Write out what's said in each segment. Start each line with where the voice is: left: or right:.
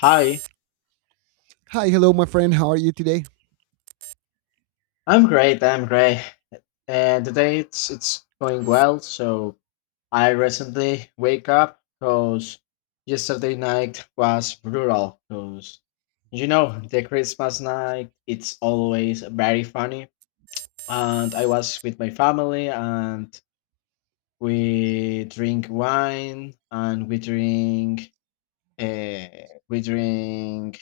left: Hi,
right: Hi, hello, my friend. How are you today?
left: I'm great. And today it's going well. So I recently wake up because yesterday night was brutal. Because you know the Christmas night it's always very funny. And I was with my family and we drink wine and uh, we drink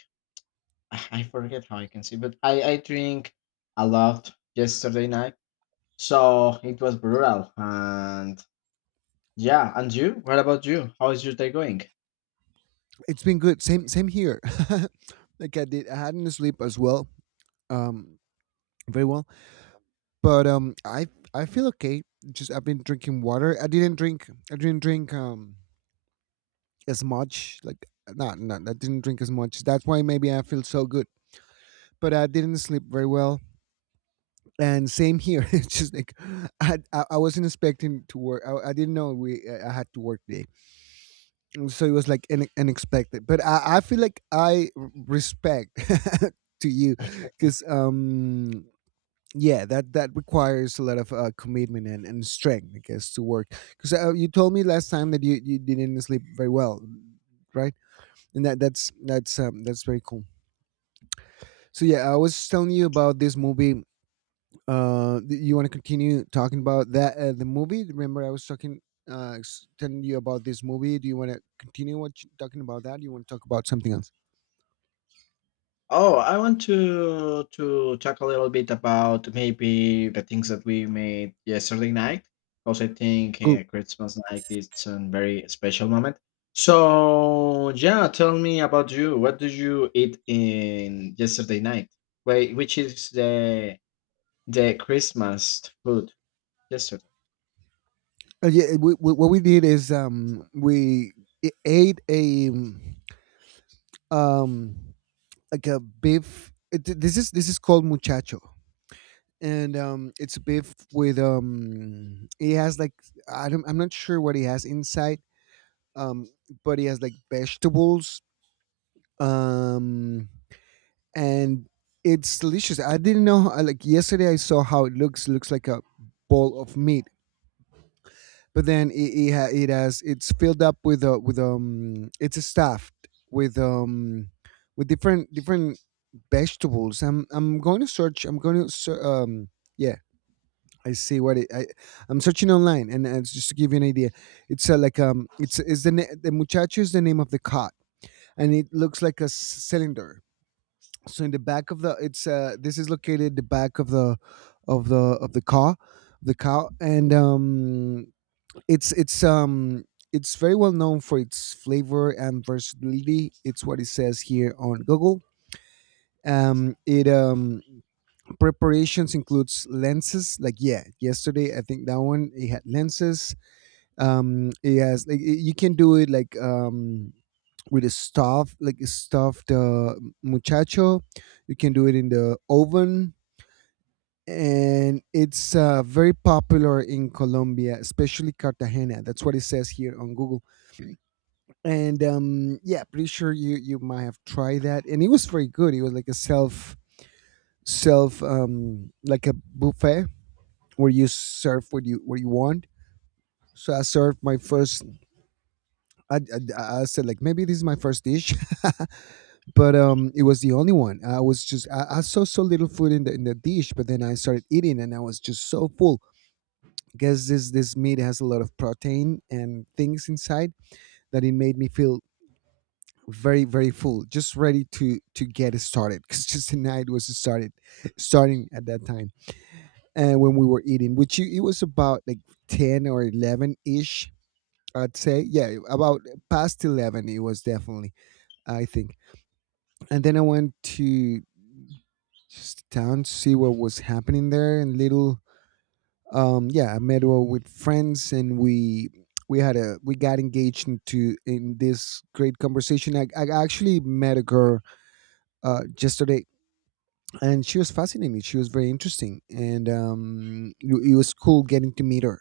left: I forget how I can say, but I drink a lot yesterday night. So it was brutal. And yeah, and you? What about you? How is your day going?
right: It's been good. Same, same here. Like I did, I hadn't sleep as well, um, very well. But I feel okay. Just I've been drinking water. I didn't drink. I didn't drink as much. Like not. I didn't drink as much. That's why maybe I feel so good. But I didn't sleep very well. And same here. It's just like I wasn't expecting to work. I didn't know we I had to work today. And so it was like unexpected, but I feel like I respect to you because yeah, that requires a lot of commitment and strength, I guess, to work because you told me last time that you didn't sleep very well, right? And that's very cool. So yeah, I was telling you about this movie. You want to continue talking about that, the movie? Remember I was talking, telling you about this movie. Do you want to continue, talking about that? Do you want to talk about something else?
left: Oh, I want to talk a little bit about maybe the things that we made yesterday night, because I think
right: Cool.
left: Christmas night is a very special moment. So yeah, tell me about you. What did you eat in yesterday night? Wait, which is the Christmas food yesterday?
right: Yeah, what we did is, we ate a, um like a beef. This is, this is called muchacho. And it's beef with, it has like, I'm not sure what he has inside. um but he has like vegetables, um and it's delicious. I didn't know. Like yesterday I saw how it looks. Looks like a bowl of meat. But then it, ha- it has it's filled up with a, with it's stuffed with, with different vegetables. I'm going to search. I'm going to ser- Yeah. I see what it, I I'm searching online, and just to give you an idea. It's like, it's is the na- the muchacho is the name of the cod. And it looks like a cylinder. So in the back of the — it's this is located the back of the, of the of the car — the cow. And it's it's um it's very well known for its flavor and versatility. It's what it says here on Google. It Preparations includes lenses. Like yeah, yesterday I think that one it had lenses. It has like, you can do it like, with a stuff, like a stuffed muchacho. You can do it in the oven. And it's very popular in Colombia, especially Cartagena. That's what it says here on Google. And Yeah, pretty sure you might have tried that, and it was very good. It was like a, self self like a buffet, where you serve what you, what you want. So I served my first. i I said like, maybe this is my first dish. But it was the only one. I was just, I saw so little food in the, in the dish, but then I started eating and I was just so full. Guess this meat has a lot of protein and things inside, that it made me feel very, very full. Just ready to get it started, because just the night was started starting at that time. And when we were eating, which it was about like 10 or 11 ish, I'd say. Yeah, about past 11, it was definitely, I think. And then I went to, just down to see what was happening there. And little, yeah, I met with friends, and we had a we got engaged into, in this great conversation. I actually met a girl yesterday. And she was fascinating. She was very interesting. And it was cool getting to meet her,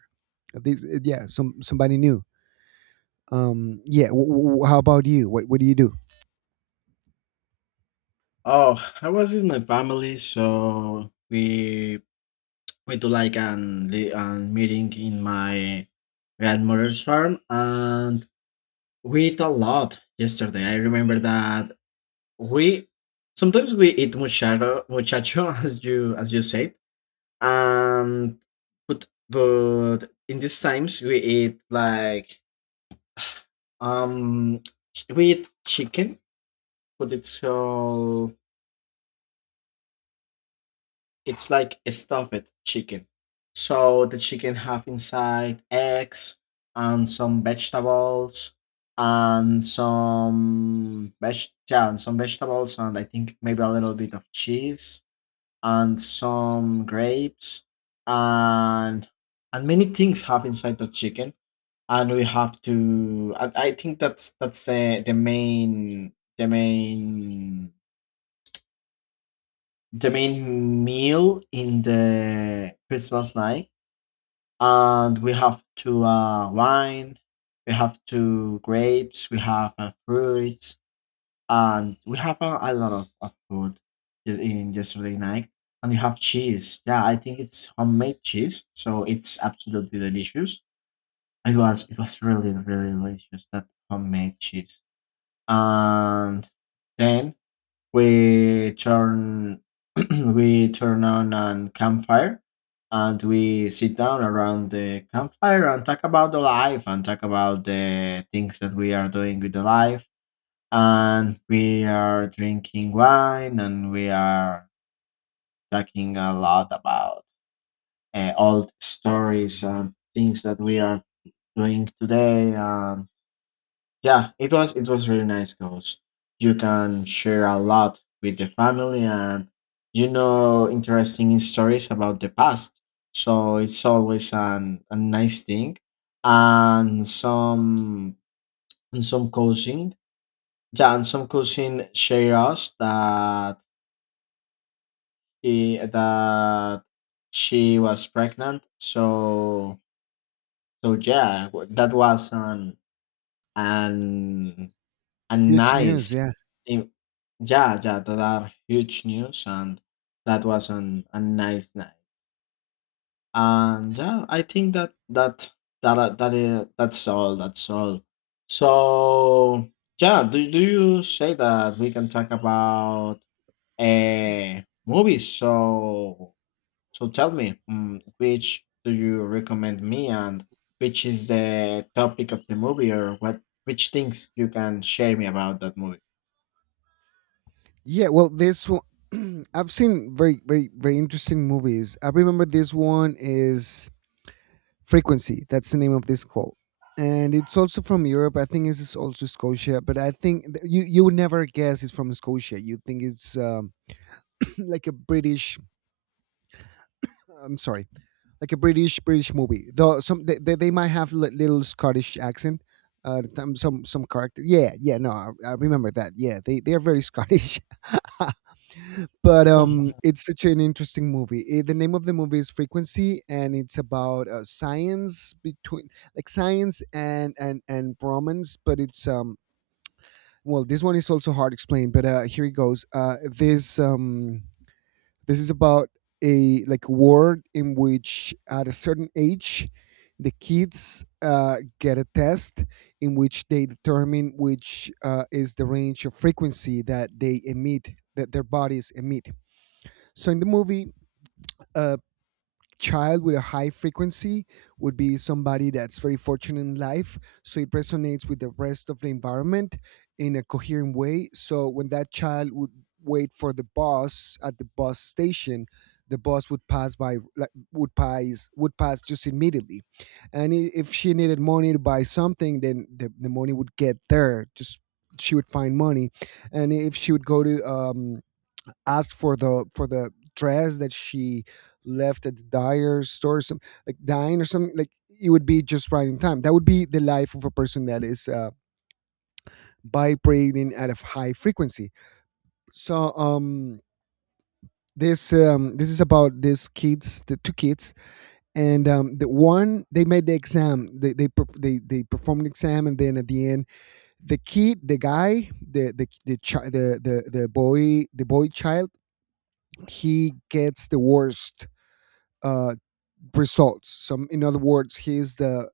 right: this, yeah, somebody new. Yeah, how about you? What do you do?
left: Oh, I was with my family, so we do like an the an meeting in my grandmother's farm, and we eat a lot yesterday. I remember that we sometimes we eat muchacho muchacho as you said. And but in these times we eat like um we eat chicken, but it's all. It's like a stuffed chicken. So the chicken have inside eggs and some vegetables and some veg yeah, and some vegetables, and I think maybe a little bit of cheese and some grapes and and many things have inside the chicken. And we have to I think that's the the main meal in the Christmas night, and we have to wine, we have to grapes, we have fruits, and we have a lot of food in yesterday night. And we have cheese. Yeah, I think it's homemade cheese, so it's absolutely delicious. It was really really delicious, that homemade cheese. And then we turn we turn on a campfire, and we sit down around the campfire and talk about the life and talk about the things that we are doing with the life. And we are drinking wine, and we are talking a lot about old stories and things that we are doing today. And yeah, it was really nice because you can share a lot with the family, and you know interesting stories about the past. So it's always an a nice thing. And some and some cousin, yeah, and some cousin share us that he, that she was pregnant. So so yeah, that was an a
right: Huge news,
left: nice.
right: yeah.
left: Yeah, yeah, that are huge news, and that was an a nice night. And yeah, I think that's all. That's all. So yeah, do you say that we can talk about uh movies? So so tell me, mm, which do you recommend me, and which is the topic of the movie, or what which things you can share me about that movie?
right: Yeah, well, this one, I've seen very, very, very interesting movies. I remember this one is Frequency. That's the name of this call, and it's also from Europe. I think this is also Scotia, but I think you would never guess it's from Scotia. You think it's like a British. I'm sorry, like a British movie. Though some, they might have little Scottish accent. Some character. Yeah, yeah. No, I remember that. Yeah, they are very Scottish. But it's such an interesting movie. Eh, the name of the movie is Frequency, and it's about science between, like, science and romance. But it's, well, this one is also hard explained, but here it goes. This is about a, like, war, in which at a certain age the kids get a test, in which they determine which, is the range of frequency that they emit, that their bodies emit. So in the movie, a child with a high frequency would be somebody that's very fortunate in life. So it resonates with the rest of the environment in a coherent way. So when that child would wait for the bus at the bus station, the bus would pass by, like, would pass just immediately. And if she needed money to buy something, then the money would get there. Just, she would find money, and if she would go to, asked for the, for the dress that she left at the dyer store, some like dine or something. Like, it would be just right in time. That would be the life of a person that is vibrating at a high frequency. So, this is about these kids, the two kids, and, the one, they made the exam. They performed an exam, and then at the end, the kid, the guy, the boy, child — he gets the worst uh results. So, in other words, he's the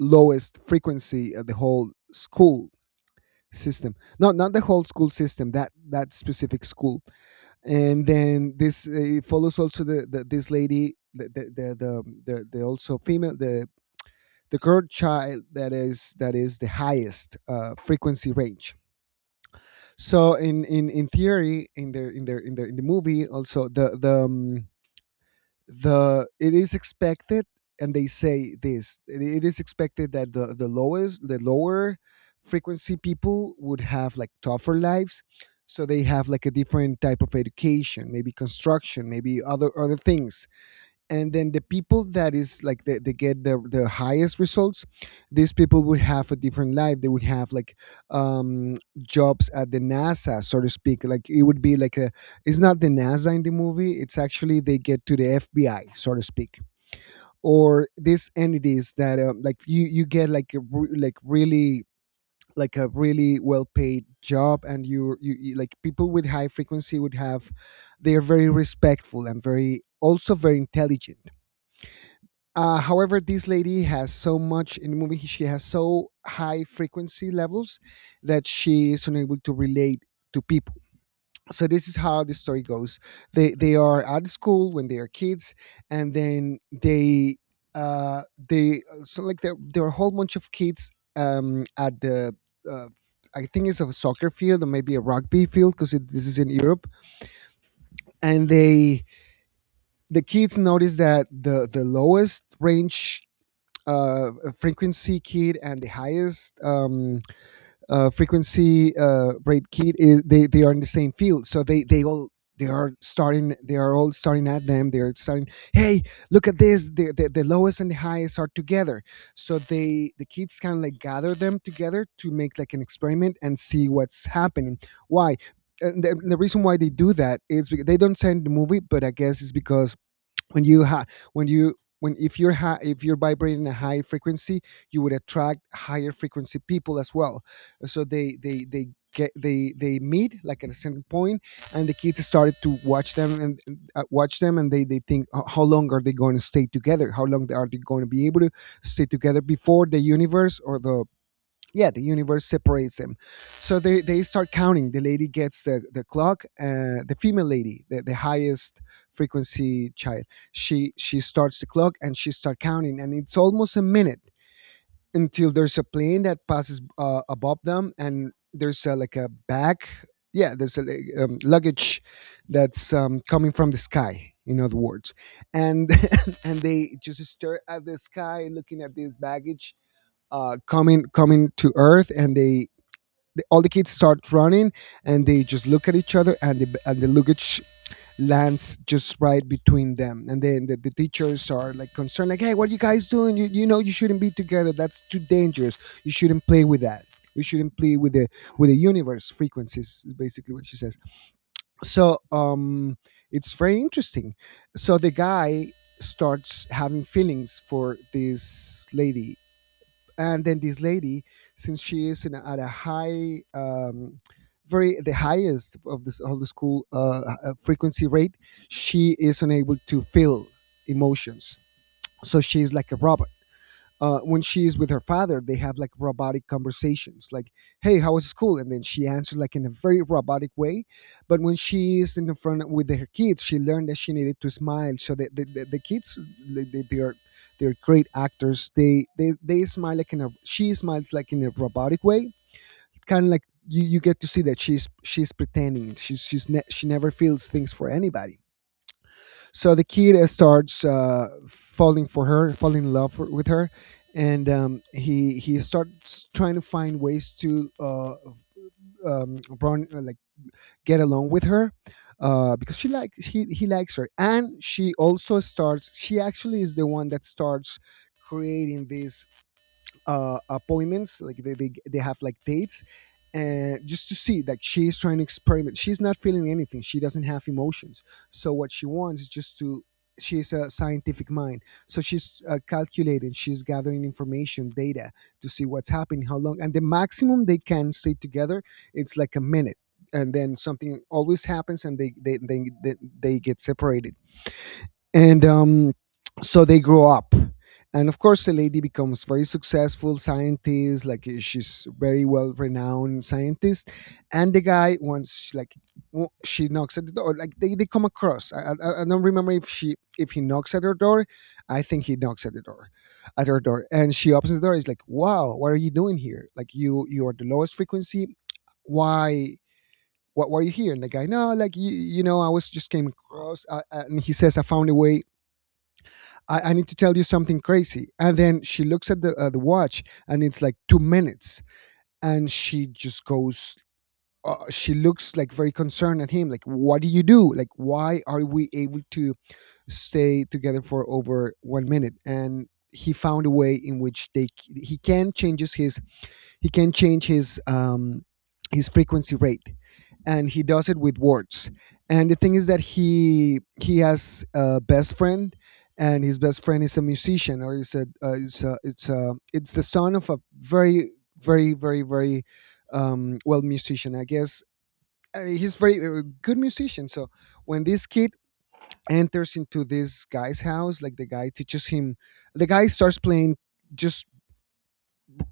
right: lowest frequency of the whole school system. No, not the whole school system. That specific school. And then this follows also the this lady, the also female, the girl child that is, that is the highest frequency range. So, in theory, in the movie, also, the, it is expected, and they say this, it is expected that the lower frequency people would have like tougher lives. So they have like a different type of education, maybe construction, maybe other things. And then the people that is, like, they get, the highest results. These people would have a different life. They would have like, um jobs at the NASA, so to speak. Like, it would be like a — it's not the NASA in the movie. It's actually, they get to the FBI, so to speak. Or these entities that, like you get like, a, re- like really like a really well paid job. And you, like, people with high frequency would have — they are very respectful, and very, also very intelligent. However, this lady has so much. In the movie, she has so high frequency levels that she is unable to relate to people. So this is how the story goes. They are at school when they are kids, and then, uh they, so, like, there are a whole bunch of kids, at the, uh, I think it's a soccer field, or maybe a rugby field because this is in Europe. And the kids notice that the lowest range uh, frequency kid, and the highest, frequency rate kid is — they are in the same field. So they all, they are starting, they're starting. Hey, look at this, the lowest and the highest are together. So the kids kind of like gather them together to make like an experiment and see what's happening, why. And the reason why they do that is because they don't say in the movie, but I guess it's because when, you when if you're ha- if you're vibrating a high frequency, you would attract higher frequency people as well. So they get they meet like at a certain point. And the kids started to watch them, and, watch them, and they think, "Oh, how long are they going to stay together? How long are they going to be able to stay together before the universe, or the — yeah, the universe separates them?" So they start counting. The lady gets the clock, the female lady, the highest frequency child. She starts the clock and she start counting, and it's almost a minute until there's a plane that passes above them, and there's like a bag. Yeah, there's a like, luggage that's coming from the sky. In other words, and and they just stare at the sky, looking at this baggage, coming to Earth, and they all the kids start running, and they just look at each other, and the luggage lands just right between them, and then the teachers are like concerned, like, "Hey, what are you guys doing? You know you shouldn't be together. That's too dangerous. You shouldn't play with that. You shouldn't play with the universe frequencies." is Basically, what she says. So it's very interesting. So the guy starts having feelings for this lady, and then this lady, since she is in at a high, very the highest of this of the school, frequency rate, she is unable to feel emotions. So she is like a robot. When she is with her father, they have like robotic conversations, like, "Hey, how was school?" And then she answers like in a very robotic way. But when she is in the front with her kids, she learned that she needed to smile. So the kids, they are, they're great actors. They smile like in a she smiles like in a robotic way, kind of like you get to see that she's pretending. She never feels things for anybody. So the kid starts falling for her, falling in love with her, and he starts trying to find ways to run, like get along with her because she likes he likes her, and she also starts. She actually is the one that starts creating this appointments, like they have like dates, and just to see that she is trying to experiment. She's not feeling anything, she doesn't have emotions. So what she wants is just to, she's a scientific mind, so she's calculating, she's gathering information, data, to see what's happening, how long and the maximum they can stay together. It's like a minute, and then something always happens and they get separated. And So they grow up, and of course the lady becomes very successful scientist, like, she's very well renowned scientist. And the guy once like she knocks at the door, like they come across. I don't remember if she if he knocks at her door. I think he knocks at the door, at her door, and she opens the door. He's like, wow, what are you doing here? Like, you are the lowest frequency. Why? What were you here? And the guy, no, like, you know, I was just came across and he says, I found a way. I need to tell you something crazy. And then she looks at the watch and it's like 2 minutes. And she just goes, she looks like very concerned at him. Like, what do you do? Like, why are we able to stay together for over 1 minute? And he found a way in which they he can changes his he can change his frequency rate. And he does it with words. And the thing is that he has a best friend, and his best friend is a musician, or is a, it's the son of a very, very, well, musician, I guess. He's very good musician. So when this kid enters into this guy's house, like the guy teaches him, the guy starts playing just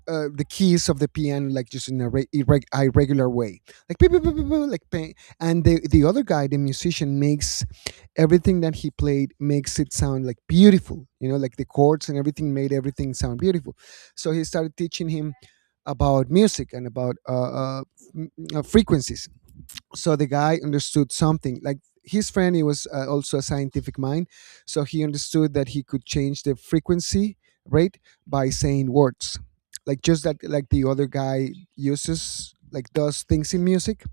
right: the keys of the piano, like, just in a irregular way, like, beep, beep, beep, beep, beep, like ping. And the other guy, the musician, makes everything that he played makes it sound like beautiful, you know, like the chords and everything made everything sound beautiful. So he started teaching him about music and about frequencies. So the guy understood something, like, his friend, he was also a scientific mind. So he understood that he could change the frequency rate by saying words, like just that, like the other guy uses, like, does things in music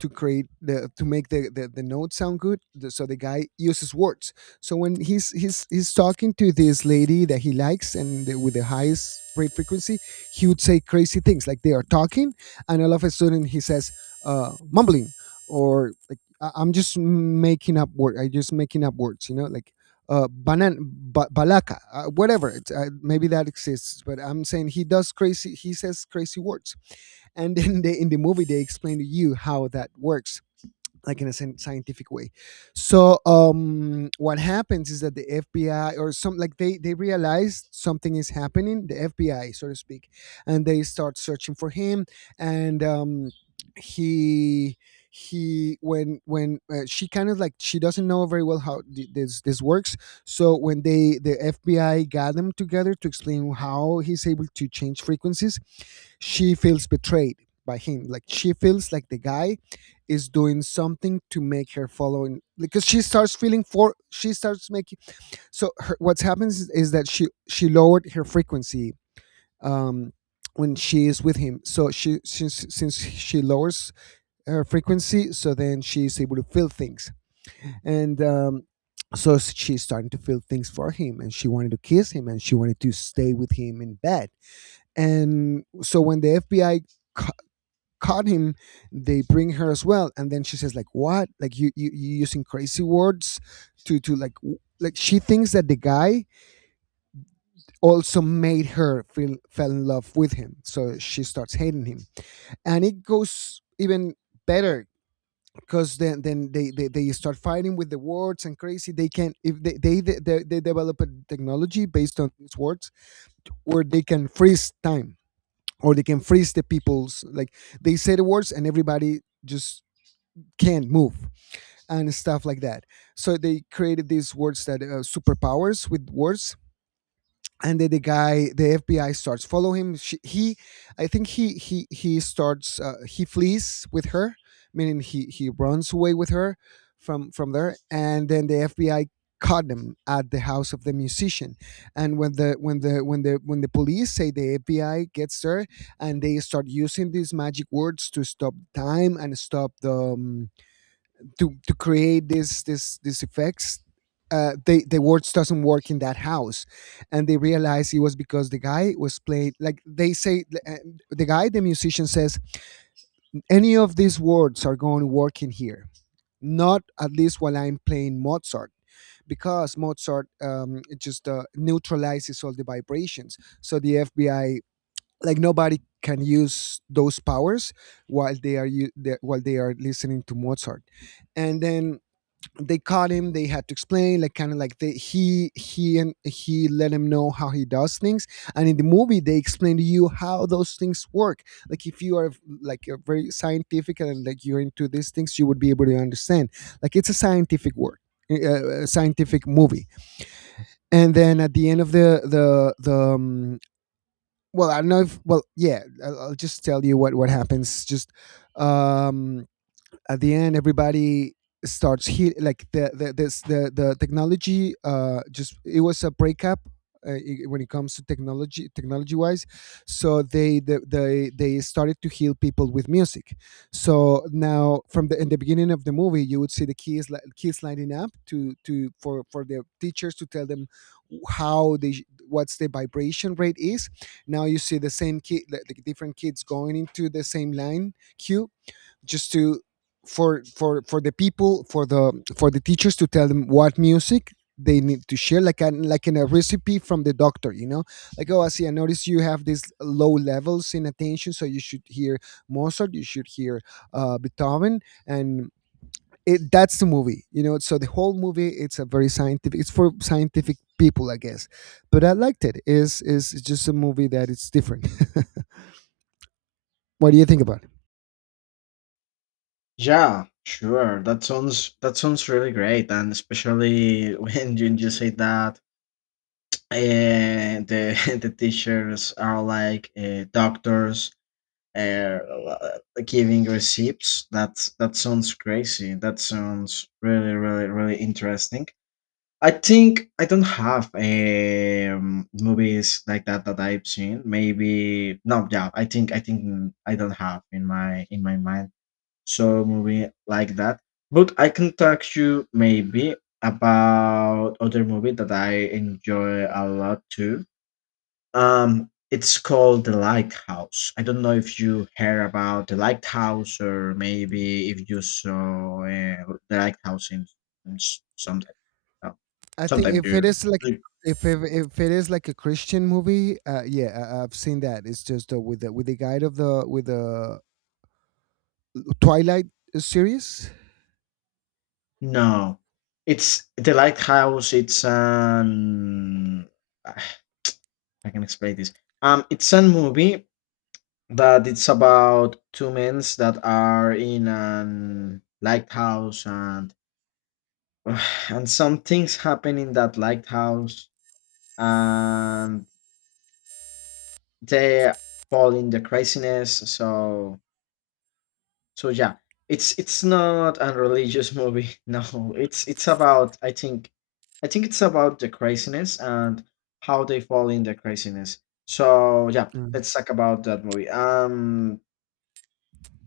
right: to create the to make the note sound good. So the guy uses words. So when he's talking to this lady that he likes, and with the highest rate frequency, he would say crazy things like they are talking, and all of a sudden he says, mumbling, or like, I'm just making up word I just making up words, you know, like, banan, balaka, whatever." It's, maybe that exists, but I'm saying he does crazy. He says crazy words, and then they, in the movie, they explain to you how that works, like in a scientific way. So what happens is that the FBI, or some, like, they realize something is happening, the FBI, so to speak. And they start searching for him. And he he, when she kind of like, she doesn't know very well how this works. So when they the FBI got them together to explain how he's able to change frequencies, she feels betrayed by him. Like, she feels like the guy is doing something to make her follow him, because she starts feeling for, she starts making, so her, what's happens is that she lowered her frequency, um when she is with him. So she, since she lowers her frequency, so then she is able to feel things. And so she's starting to feel things for him, and she wanted to kiss him and she wanted to stay with him in bed. And so when the FBI caught him, they bring her as well, and then she says, like, what, like, you using crazy words to like, like, she thinks that the guy also made her feel fell in love with him, so she starts hating him. And it goes even better, because then they start fighting with the words and crazy they can, if they develop a technology based on these words, where they can freeze time, or they can freeze the people's, like, they say the words and everybody just can't move and stuff like that. So they created these words that, superpowers with words. And then the guy, the FBI starts follow him. He, I think he starts he flees with her, meaning he runs away with her from there. And then the FBI caught him at the house of the musician. And when the when the when the when the police say the FBI gets there, and they start using these magic words to stop time and stop the to create this this these effects. The words doesn't work in that house, and they realize it was because the guy was played, like they say, the musician says, any of these words are going to work in here, not at least while I'm playing Mozart. Because Mozart, it just neutralizes all the vibrations. So the FBI, like, nobody can use those powers while they are while they are listening to Mozart. And then they caught him, they had to explain, like, kind of like they, he and he let him know how he does things. And in the movie they explain to you how those things work, like, if you are like a very scientific and, like, you're into these things, you would be able to understand. Like, it's a scientific work, a scientific movie. And then at the end of the well, I don't know if, well, yeah, I'll just tell you what happens just. um at the end, everybody starts hit like the this, the technology, just it was a breakup, when it comes to technology, technology wise. So they started to heal people with music. So now, from the in the beginning of the movie you would see kids lining up to for the teachers to tell them how what's the vibration rate is. Now you see the same like different kids going into the same line, queue, just to, for the people, for the teachers to tell them what music they need to share, like an, like in a recipe from the doctor, you know, like, oh, I see, I notice you have these low levels in attention, so you should hear Mozart, you should hear Beethoven. And it That's the movie, you know. So the whole movie, it's a very scientific, it's for scientific people, I guess. But I liked it. Is just a movie that it's different. What do you think about it?
left: Yeah, sure. That sounds really great, and especially when you just say that the the teachers are like doctors uh, giving receipts. That that sounds crazy. That sounds really really really interesting. I think I don't have movies like that that I've seen. Maybe no, yeah. I don't have in my mind so movie like that. But I can talk to you maybe about other movie that I enjoy a lot too. It's called The Lighthouse. I don't know if you heard about The Lighthouse, or maybe if you saw The Lighthouse in, sometime. No,
right: I think
left: sometime
right: if it
left: you.
right: is like,
left: you-
right: if it is like a Christian movie, yeah, I've seen that. It's just with the guide of the with the Twilight series.
left: no, it's The Lighthouse. It's an I can explain this. It's a movie that it's about two men that are in an lighthouse, and and some things happen in that lighthouse, and they fall in the craziness. So so yeah. It's not a religious movie. No. It's about I think it's about the craziness and how they fall in the craziness. So yeah,
right: Mm.
left: let's talk about that movie. Um,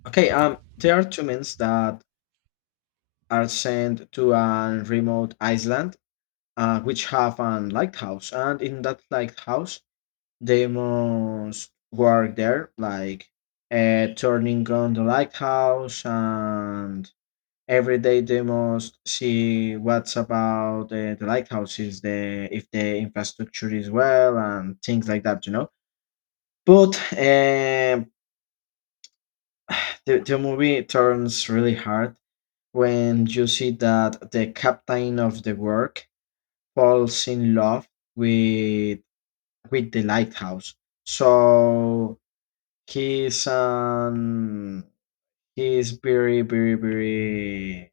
left: okay, um, there are two men that are sent to a remote island, which have a lighthouse, and in that lighthouse they must work there like turning on the lighthouse, and every day they must see what's about the lighthouse is, the if the infrastructure is well and things like that, you know. But the movie turns really hard when you see that the captain of the work falls in love with with the lighthouse. So he's um he's very very very.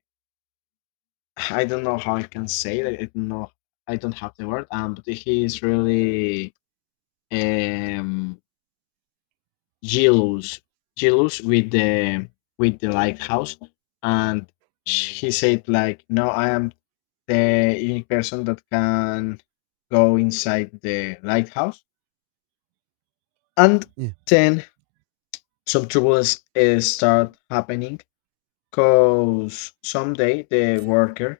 left: I don't know how I can say it. I don't know. I don't have the word. But he is really um jealous, jealous with the with the lighthouse, and he said like, no, I am the unique person that can go inside the lighthouse. And
right: Yeah.
left: then some troubles start happening because someday the worker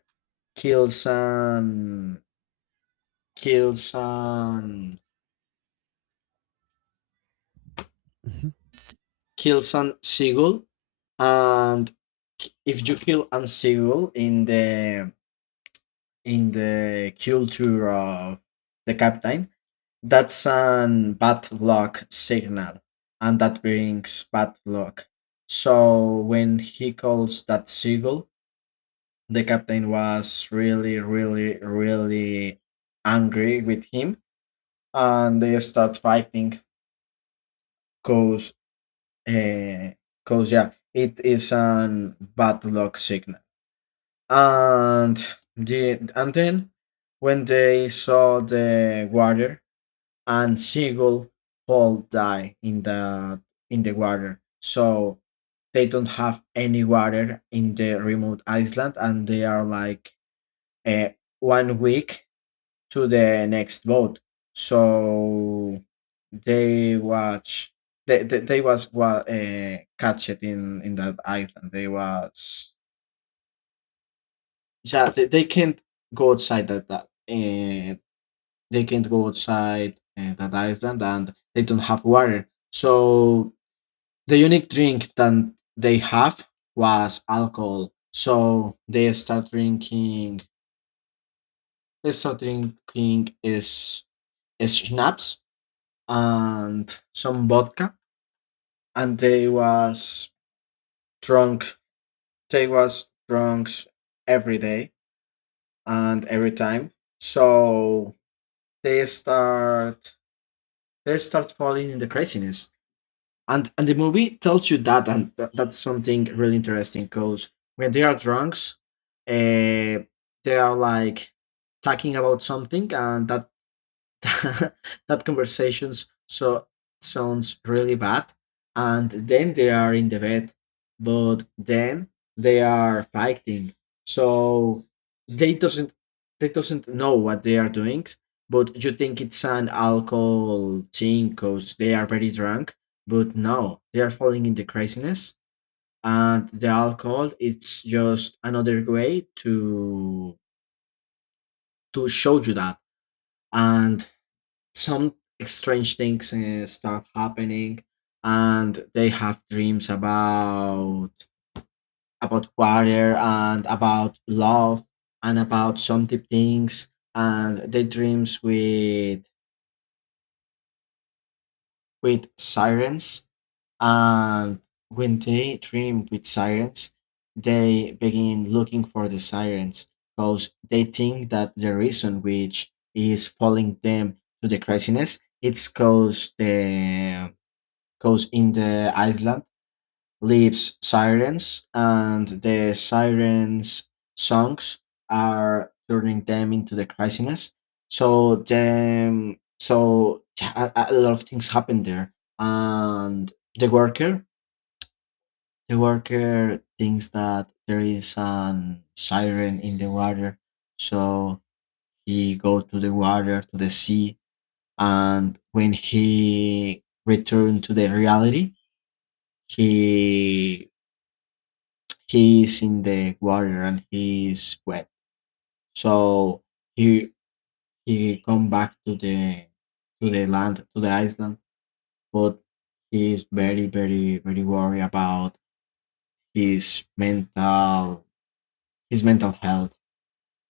left: kills an kills an
right: Mhm.
left: kills an seagull. And if you kill an seagull in the culture of the captain, that's an bad luck signal, and that brings bad luck. So when he calls that seagull, the captain was really, really, really angry with him, and they start fighting. Cause, uh, cause yeah, it is an bad luck signal. And then when they saw the water and Seagull all die in the water, so they don't have any water in the remote island, and they are like. Uh, 1 week to the next vote. So they watch they was wa catched in that island. They was yeah they can't go outside that that they can't go outside that island, and they don't have water. So the unique drink that they have was alcohol. So they start drinking is schnapps and some vodka, and they was drunk. They was drunk every day and every time. So they start they start falling in the craziness. And the movie tells you that, and that's something really interesting because when they are drunks, uh, they are like talking about something, and that that conversations so sounds really bad, and then they are in the bed, but then they are fighting. So they doesn't they doesn't know what they are doing, but you think it's an alcohol thing because they are very drunk, but no, they are falling into craziness, and the alcohol it's just another way to show you that. And some strange things start happening, and they have dreams about water and about love and about some deep things, and they dreams with sirens. And when they dream with sirens, they begin looking for the sirens because they think that the reason which is falling them to the craziness it's cause the. Because in the island lives sirens, and the sirens' songs are turning them into the craziness. So then, so yeah, a lot of things happen there. And the worker, the worker thinks that there is an siren in the water, so he go to the water to the sea. And when he returned to the reality, he he's in the water, and he's wet. So he come back to the land to the island, but he's very very very worried about his mental his mental health.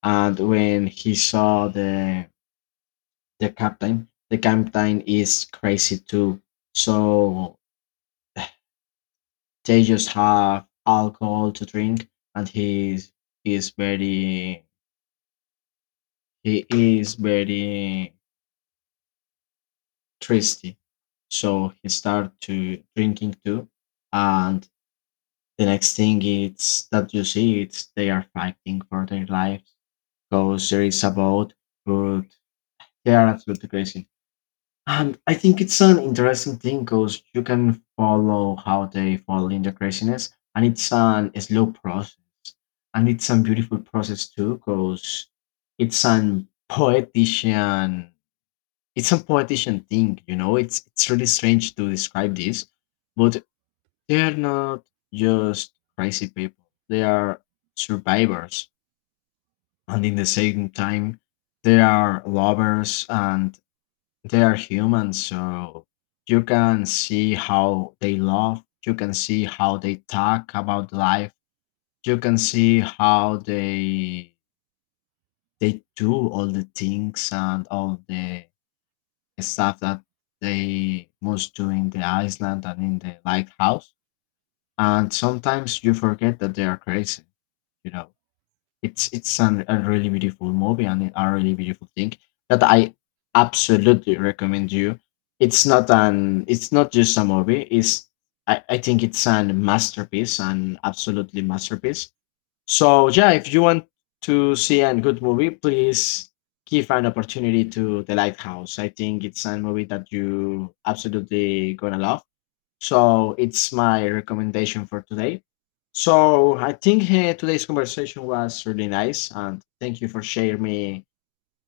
left: And when he saw the captain is crazy too. So they just have alcohol to drink, and is very he is very thirsty. So he started to drinking too. And the next thing it's that you see it's they are fighting for their lives because there is about, but they are absolutely crazy. And I think it's an interesting thing because you can follow how they fall into craziness, and it's an a slow process. And it's a beautiful process too because it's an poetician it's a politician thing, you know. It's really strange to describe this, but they are not just crazy people. They are survivors, and in the same time, they are lovers, and they are humans. So you can see how they love. You can see how they talk about life. You can see how they do all the things and all the stuff that they must do in the island and in the lighthouse. And sometimes you forget that they are crazy. You know, it's an, a really beautiful movie and a really beautiful thing that I absolutely recommend you. It's not an it's not just a movie. It's I think it's an masterpiece, an absolutely masterpiece. So yeah, if you want to see a good movie, please give an opportunity to The Lighthouse. I think it's a movie that you absolutely gonna love. So it's my recommendation for today. So I think today's conversation was really nice, and thank you for sharing me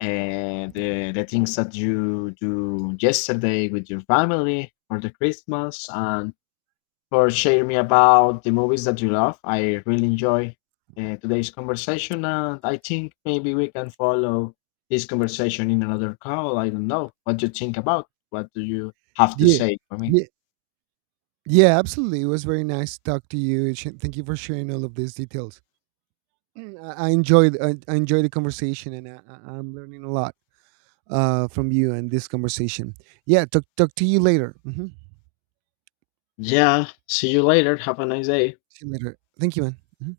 left: the things that you do yesterday with your family for the Christmas, and for sharing me about the movies that you love. I really enjoy today's conversation, and I think maybe we can follow this conversation in another call. I don't know. What do you think about? What do you have to
right: Yeah,
left: say for me?
right: yeah, yeah, absolutely. It was very nice to talk to you. Thank you for sharing all of these details. Mm, I enjoyed, I enjoyed the conversation, and I'm learning a lot from you and this conversation. Yeah, talk to you later. Hmm.
left: Yeah, see you later. Have a nice day.
right: See you later. Thank you, man.